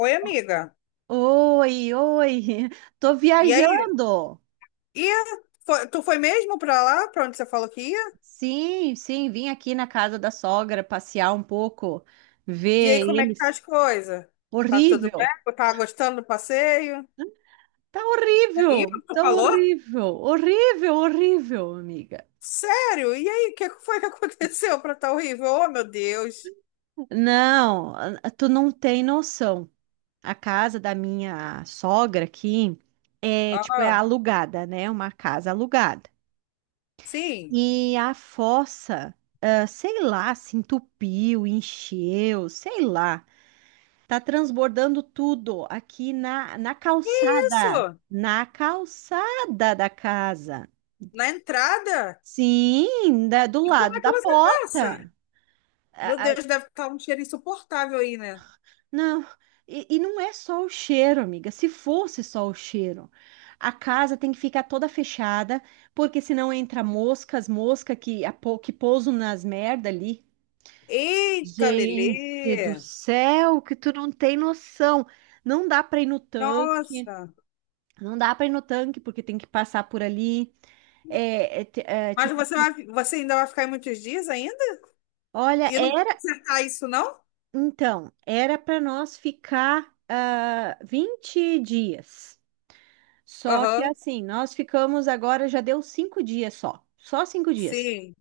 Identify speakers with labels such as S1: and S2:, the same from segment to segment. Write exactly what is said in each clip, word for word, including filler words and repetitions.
S1: Oi, amiga.
S2: Oi, oi, tô
S1: E aí?
S2: viajando.
S1: E foi- tu foi mesmo pra lá, pra onde você falou que ia?
S2: Sim, sim, vim aqui na casa da sogra passear um pouco,
S1: E
S2: ver
S1: aí, como é que tá
S2: eles.
S1: as coisas? Tá tudo bem?
S2: Horrível,
S1: Tá gostando do passeio?
S2: tá
S1: É
S2: horrível,
S1: horrível tu
S2: tá
S1: falou?
S2: horrível, horrível, horrível, amiga.
S1: Sério? E aí, o que foi que aconteceu pra tá horrível? Oh, meu Deus.
S2: Não, ah, tu não tem noção. A casa da minha sogra aqui é tipo é
S1: Ah,
S2: alugada, né? Uma casa alugada.
S1: sim.
S2: E a fossa, ah, sei lá, se entupiu, encheu, sei lá. Tá transbordando tudo aqui na, na calçada,
S1: Isso,
S2: na calçada da casa.
S1: na entrada?
S2: Sim, da- do
S1: E como
S2: lado
S1: é que
S2: da
S1: você passa?
S2: porta.
S1: Meu
S2: A- a-
S1: Deus, deve estar um cheiro insuportável aí, né?
S2: não, e, e não é só o cheiro, amiga. Se fosse só o cheiro, a casa tem que ficar toda fechada, porque senão entra moscas, mosca que, a po- que pousam nas merda ali.
S1: Eita,
S2: Gente do
S1: Lelê.
S2: céu, que tu não tem noção. Não dá para ir no tanque.
S1: Nossa.
S2: Não dá para ir no tanque porque tem que passar por ali. É, é, t- é,
S1: Mas
S2: tipo
S1: você
S2: assim,
S1: vai, você ainda vai ficar aí muitos dias ainda?
S2: olha,
S1: E não vai
S2: era
S1: consertar isso, não?
S2: então, era para nós ficar ah, vinte dias. Só que
S1: Aham,
S2: assim, nós ficamos agora, já deu cinco dias só, só cinco dias.
S1: sim.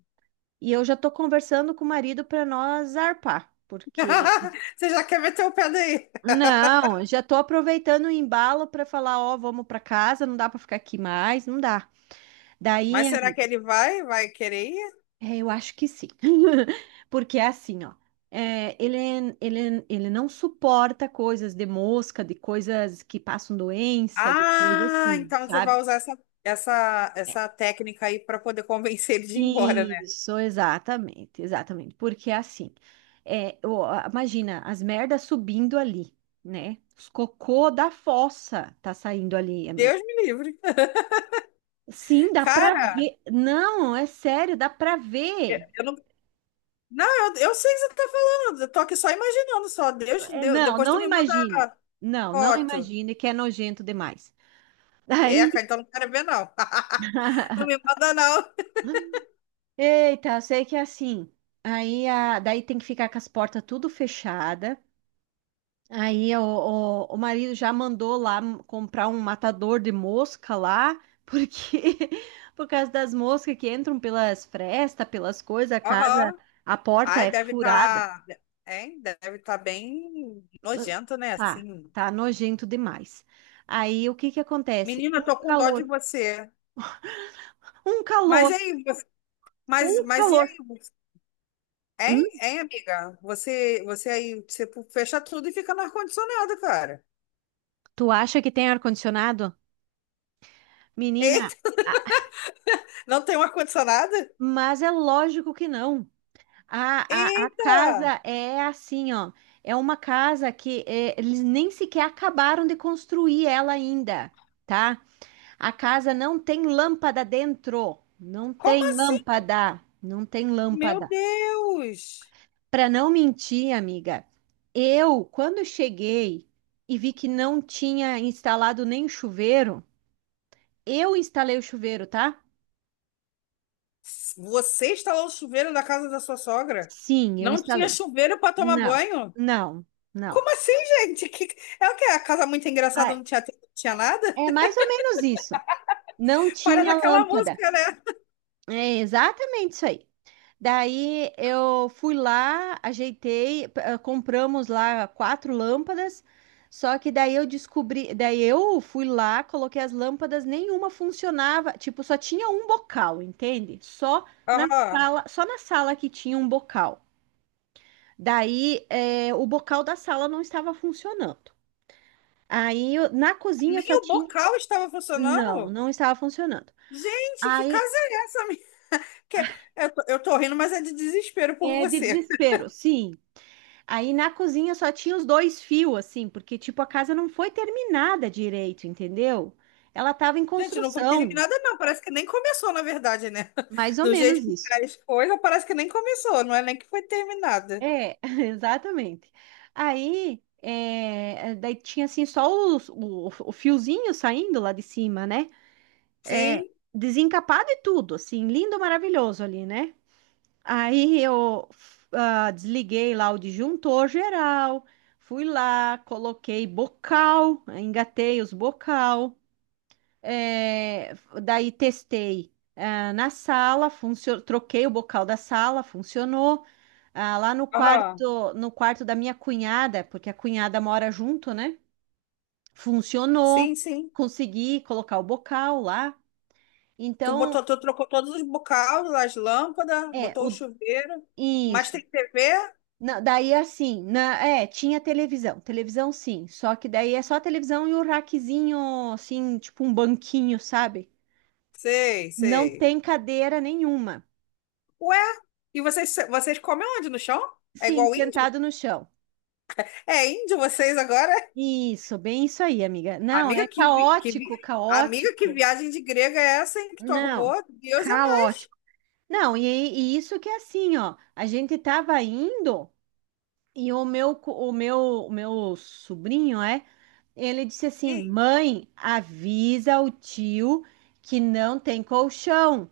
S2: E eu já tô conversando com o marido para nós zarpar, porque
S1: Você já quer meter o pé daí.
S2: não, já tô aproveitando o embalo para falar, ó, vamos para casa, não dá para ficar aqui mais, não dá. Daí
S1: Mas será que ele vai? Vai querer ir?
S2: é, eu acho que sim. Porque é assim, ó. é, ele, é, ele, é, ele não suporta coisas de mosca, de coisas que passam doença, de coisa
S1: Ah,
S2: assim,
S1: então você
S2: sabe?
S1: vai usar essa, essa, essa técnica aí para poder convencer ele de ir embora, né?
S2: Isso, exatamente, exatamente. Porque é assim, é, o- a- imagina as merdas subindo ali, né? Os cocô da fossa tá saindo ali, amigo.
S1: Deus me livre.
S2: Sim, dá pra
S1: Cara,
S2: ver. Não, é sério, dá pra
S1: eu
S2: ver.
S1: eu não. Não, eu, eu sei o que você tá falando. Eu tô aqui só imaginando, só. Deus,
S2: É,
S1: Deus,
S2: não,
S1: depois tu
S2: não
S1: me manda
S2: imagine.
S1: a
S2: Não, não
S1: foto.
S2: imagine que é nojento demais.
S1: É,
S2: Aí,
S1: cara, então não quero ver, não. Não me manda, não.
S2: eita, eu sei que é assim. Aí, a, daí tem que ficar com as portas tudo fechada. Aí o, o, o marido já mandou lá m- comprar um matador de mosca lá, porque por causa das moscas que entram pelas frestas, pelas coisas, a casa,
S1: Aham.
S2: a porta
S1: Ai,
S2: é
S1: deve
S2: furada.
S1: estar. Hein? Deve estar bem nojento, né?
S2: Tá,
S1: Assim.
S2: tá nojento demais. Aí o que que acontece?
S1: Menina,
S2: Um
S1: eu tô com dó de
S2: calor,
S1: você.
S2: um
S1: Mas
S2: calor,
S1: aí, você- mas,
S2: um
S1: mas e
S2: calor.
S1: aí? Você- Hein,
S2: Hum?
S1: hein, amiga? Você, você aí, você fecha tudo e fica no ar-condicionado, cara.
S2: Tu acha que tem ar-condicionado? Menina,
S1: Eita,
S2: a-
S1: não tem um ar-condicionado?
S2: mas é lógico que não. A, a, a
S1: Eita!
S2: casa é assim, ó. É uma casa que é, eles nem sequer acabaram de construir ela ainda, tá? A casa não tem lâmpada dentro. Não
S1: Como
S2: tem
S1: assim?
S2: lâmpada. Não tem
S1: Meu
S2: lâmpada.
S1: Deus!
S2: Para não mentir, amiga, eu, quando cheguei e vi que não tinha instalado nem chuveiro, eu instalei o chuveiro, tá?
S1: Você instalou o chuveiro na casa da sua sogra?
S2: Sim, eu
S1: Não tinha
S2: instalei.
S1: chuveiro para tomar
S2: Não,
S1: banho?
S2: não, não.
S1: Como assim, gente? Que... É o quê? A casa muito engraçada
S2: Ah,
S1: não tinha, não tinha nada?
S2: é mais ou menos isso. Não
S1: Para
S2: tinha
S1: daquela
S2: lâmpada.
S1: música, né?
S2: É exatamente isso aí. Daí eu fui lá, ajeitei, p- eh, compramos lá quatro lâmpadas. Só que daí eu descobri, daí eu fui lá, coloquei as lâmpadas, nenhuma funcionava, tipo, só tinha um bocal, entende? Só na
S1: Aham.
S2: sala, só na sala que tinha um bocal. Daí eh, o bocal da sala não estava funcionando. Aí eu- na cozinha
S1: Nem
S2: só
S1: o
S2: tinha.
S1: bocal estava
S2: Não,
S1: funcionando.
S2: não estava funcionando.
S1: Gente, que
S2: Aí
S1: casa é essa? Minha? Que... Eu tô, eu tô rindo, mas é de desespero por
S2: é de
S1: você.
S2: desespero, sim. Aí na cozinha só tinha os dois fios, assim, porque tipo a casa não foi terminada direito, entendeu? Ela estava em
S1: Gente, não foi
S2: construção,
S1: terminada, não. Parece que nem começou, na verdade, né?
S2: mais ou
S1: Do jeito
S2: menos
S1: que
S2: isso.
S1: faz coisa, parece que nem começou. Não é nem que foi terminada.
S2: É, exatamente. Aí é, daí tinha assim só os- o, o fiozinho saindo lá de cima, né? É,
S1: Sim.
S2: desencapado e tudo, assim, lindo, maravilhoso ali, né? Aí eu ah, desliguei lá o disjuntor geral, fui lá, coloquei bocal, engatei os bocal, eh, daí testei ah, na sala, funcio- troquei o bocal da sala, funcionou. Ah, lá no
S1: Aham.
S2: quarto, no quarto da minha cunhada, porque a cunhada mora junto, né?
S1: Sim,
S2: Funcionou,
S1: sim.
S2: consegui colocar o bocal lá.
S1: Tu
S2: Então,
S1: botou, tu trocou todos os bocais, as lâmpadas,
S2: é,
S1: botou o
S2: o,
S1: chuveiro. Mas
S2: isso.
S1: tem tê vê?
S2: Não, daí assim, na, é, tinha televisão, televisão sim, só que daí é só a televisão e o raquezinho, assim, tipo um banquinho, sabe?
S1: Sei,
S2: Não
S1: sei.
S2: tem cadeira nenhuma.
S1: Ué, e vocês, vocês comem onde? No chão? É
S2: Sim,
S1: igual índio?
S2: sentado no chão.
S1: É índio vocês agora?
S2: Isso, bem isso aí, amiga. Não, é
S1: Amiga, que, vi- que, vi-
S2: caótico,
S1: amiga, que
S2: caótico.
S1: viagem de grega é essa, hein, que tu
S2: Não,
S1: arrumou? Deus é
S2: caótico. Não, e, e isso que é assim, ó, a gente tava indo e o meu, co- o meu, o meu sobrinho, é, ele disse assim:
S1: mãe.
S2: Mãe, avisa o tio que não tem colchão.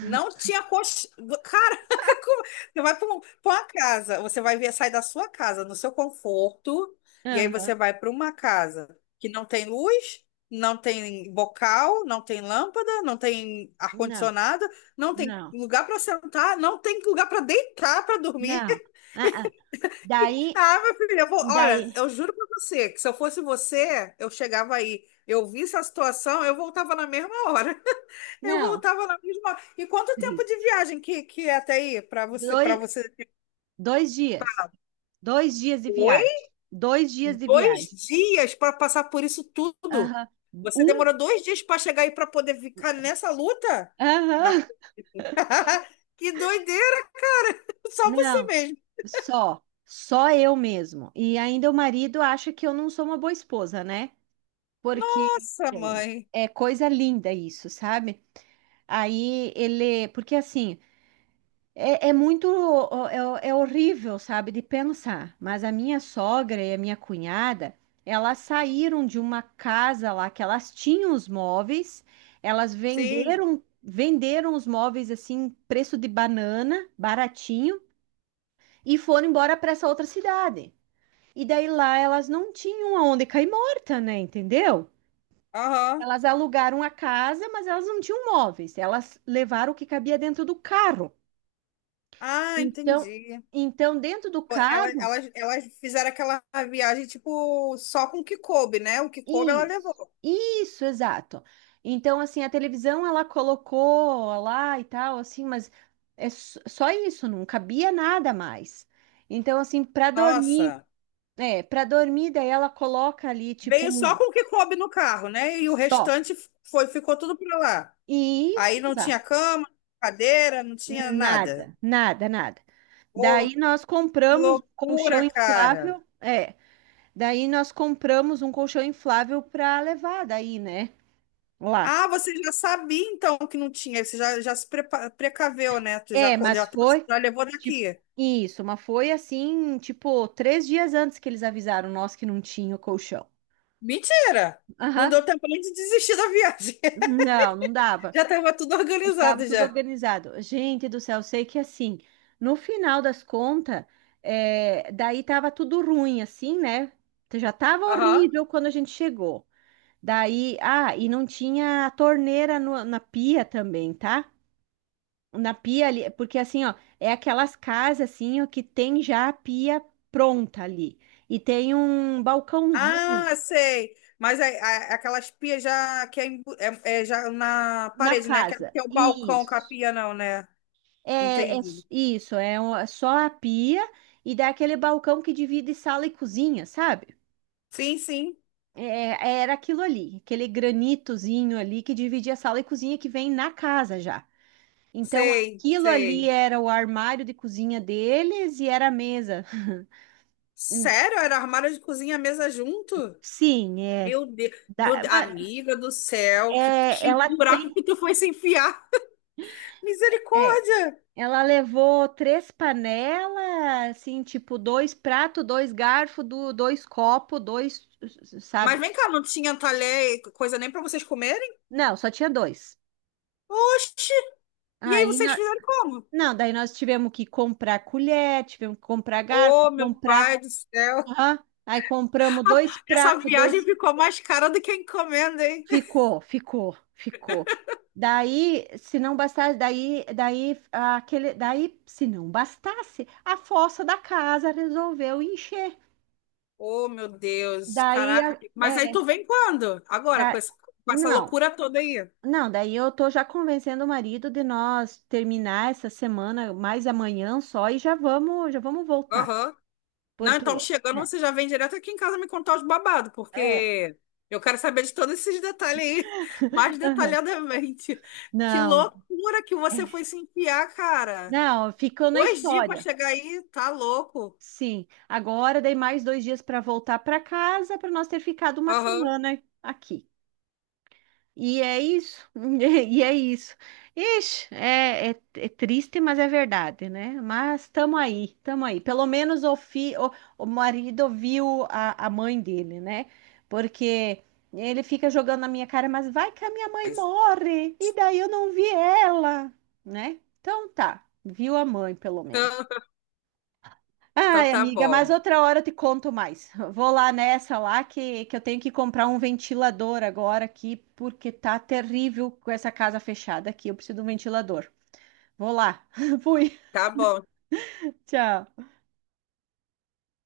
S1: Não tinha coxinha. Caraca, como- você vai para uma casa, você vai ver, sai da sua casa, no seu conforto, e aí
S2: Aham.
S1: você vai para uma casa que não tem luz, não tem bocal, não tem lâmpada, não tem
S2: Não,
S1: ar-condicionado, não tem
S2: não,
S1: lugar para sentar, não tem lugar para deitar, para dormir.
S2: não. Ah, ah. Daí,
S1: Ah, meu filho, eu vou... olha,
S2: daí,
S1: eu juro para você que se eu fosse você, eu chegava aí, eu visse a situação, eu voltava na mesma hora. Eu
S2: não,
S1: voltava na mesma. E quanto tempo de
S2: triste.
S1: viagem que, que é até aí para você, para
S2: Dois,
S1: você?
S2: dois dias. Dois dias de
S1: Oi?
S2: viagem. Dois dias de
S1: Dois
S2: viagem.
S1: dias para passar por isso tudo.
S2: Aham.
S1: Você
S2: Um,
S1: demorou dois dias para chegar aí para poder ficar nessa luta? Na-
S2: aham.
S1: Que doideira! Só você
S2: Não,
S1: mesmo.
S2: só. Só eu mesmo. E ainda o marido acha que eu não sou uma boa esposa, né? Porque
S1: Nossa,
S2: é
S1: mãe.
S2: é coisa linda isso, sabe? Aí ele, porque assim, é, é muito, é, é horrível, sabe, de pensar. Mas a minha sogra e a minha cunhada, elas saíram de uma casa lá que elas tinham os móveis, elas
S1: Sim.
S2: venderam, venderam os móveis assim, preço de banana, baratinho, e foram embora para essa outra cidade. E daí lá elas não tinham aonde cair morta, né? Entendeu?
S1: Aham.
S2: Elas alugaram a casa, mas elas não tinham móveis. Elas levaram o que cabia dentro do carro.
S1: Ah,
S2: Então,
S1: entendi.
S2: então dentro do
S1: Pô, Ela,
S2: carro,
S1: elas, elas fizeram aquela viagem, tipo, só com o que coube, né? O que coube ela
S2: isso,
S1: levou.
S2: isso, exato. Então, assim, a televisão ela colocou lá e tal, assim, mas é s- só isso, não cabia nada mais. Então, assim, para dormir,
S1: Nossa.
S2: é, para dormir, daí ela coloca ali, tipo,
S1: Veio
S2: um
S1: só com o que coube no carro, né? E o
S2: só.
S1: restante foi, ficou tudo pra lá.
S2: E isso,
S1: Aí não tinha
S2: exato.
S1: cama, cadeira, não tinha nada.
S2: Nada, nada, nada. Daí
S1: Pô,
S2: nós
S1: que
S2: compramos um colchão
S1: loucura, cara.
S2: inflável, é. Daí nós compramos um colchão inflável para levar daí, né? Lá.
S1: Ah, você já sabia então que não tinha, você já, já se prepa- precaveu, né? Tu já,
S2: É,
S1: co-
S2: mas
S1: já, trouxe-
S2: foi
S1: já levou
S2: tipo
S1: daqui.
S2: isso, mas foi assim, tipo, três dias antes que eles avisaram nós que não tinha o colchão.
S1: Mentira! Não deu
S2: Aham.
S1: tempo nem de desistir da viagem.
S2: Não, não dava.
S1: Já estava tudo
S2: Estava
S1: organizado
S2: tudo
S1: já.
S2: organizado. Gente do céu, eu sei que assim, no final das contas, é, daí tava tudo ruim, assim, né? Já tava
S1: Aham.
S2: horrível quando a gente chegou. Daí, ah, e não tinha a torneira no- na pia também, tá? Na pia ali, porque assim, ó, é aquelas casas assim, ó, que tem já a pia pronta ali. E tem um
S1: Ah,
S2: balcãozinho
S1: sei. Mas é, é- aquelas pias já que é, embu- é- é já na
S2: na
S1: parede, né? Aquela
S2: casa.
S1: que é o balcão com a
S2: Isso.
S1: pia, não, né?
S2: É, é
S1: Entendi.
S2: s- isso, é o- é só a pia e dá aquele balcão que divide sala e cozinha, sabe?
S1: Sim, sim.
S2: É, é, era aquilo ali, aquele granitozinho ali que dividia sala e cozinha que vem na casa já. Então,
S1: Sei,
S2: aquilo ali
S1: sei.
S2: era o armário de cozinha deles e era a mesa.
S1: Sério? Era armário de cozinha e mesa junto?
S2: Sim, é.
S1: Meu Deus, meu
S2: Dá,
S1: Deus, amiga do céu, que,
S2: É,
S1: que
S2: ela
S1: buraco
S2: tem,
S1: que tu foi se enfiar.
S2: é,
S1: Misericórdia!
S2: ela levou três panelas, assim, tipo, dois pratos, dois garfos, dois copos, dois,
S1: Mas
S2: sabe?
S1: vem cá, não tinha talher, e coisa nem pra vocês comerem?
S2: Não, só tinha dois.
S1: Oxi! E aí
S2: Aí,
S1: vocês
S2: nó-
S1: fizeram como?
S2: não, daí nós tivemos que comprar colher, tivemos que comprar garfo,
S1: Ô, meu pai
S2: comprar,
S1: do céu!
S2: aham. Aí compramos dois
S1: Essa
S2: pratos,
S1: viagem
S2: dois,
S1: ficou mais cara do que a encomenda, hein?
S2: ficou, ficou, ficou. Daí, se não bastasse, daí, daí, aquele, daí, se não bastasse, a fossa da casa resolveu encher.
S1: Oh, meu Deus,
S2: Daí,
S1: caraca.
S2: a-
S1: Mas aí
S2: é,
S1: tu vem quando? Agora, com
S2: da,
S1: esse- com essa
S2: não,
S1: loucura toda aí.
S2: não, daí eu tô já convencendo o marido de nós terminar essa semana, mais amanhã só, e já vamos, já vamos voltar.
S1: Aham. Não, então
S2: Porque,
S1: chegando,
S2: é,
S1: você já vem direto aqui em casa me contar os babados,
S2: é,
S1: porque eu quero saber de todos esses detalhes aí, mais
S2: aham,
S1: detalhadamente. Que
S2: não,
S1: loucura que
S2: é,
S1: você foi se enfiar, cara.
S2: não, ficou na
S1: Dois dias pra
S2: história.
S1: chegar aí, tá louco.
S2: Sim, agora dei mais dois dias para voltar para casa, para nós ter ficado uma
S1: Aham.
S2: semana aqui. E é isso, e é isso. Ixi, é, é, é triste, mas é verdade, né? Mas tamo aí, tamo aí. Pelo menos o, fi, o, o marido viu a, a mãe dele, né? Porque ele fica jogando na minha cara, mas vai que a minha mãe morre, e daí eu não vi ela, né? Então tá, viu a mãe, pelo menos.
S1: Então então
S2: Ai,
S1: tá
S2: amiga, mas
S1: bom.
S2: outra hora eu te conto mais. Vou lá nessa lá que, que eu tenho que comprar um ventilador agora aqui, porque tá terrível com essa casa fechada aqui. Eu preciso de um ventilador. Vou lá. Fui.
S1: Tá bom.
S2: Tchau.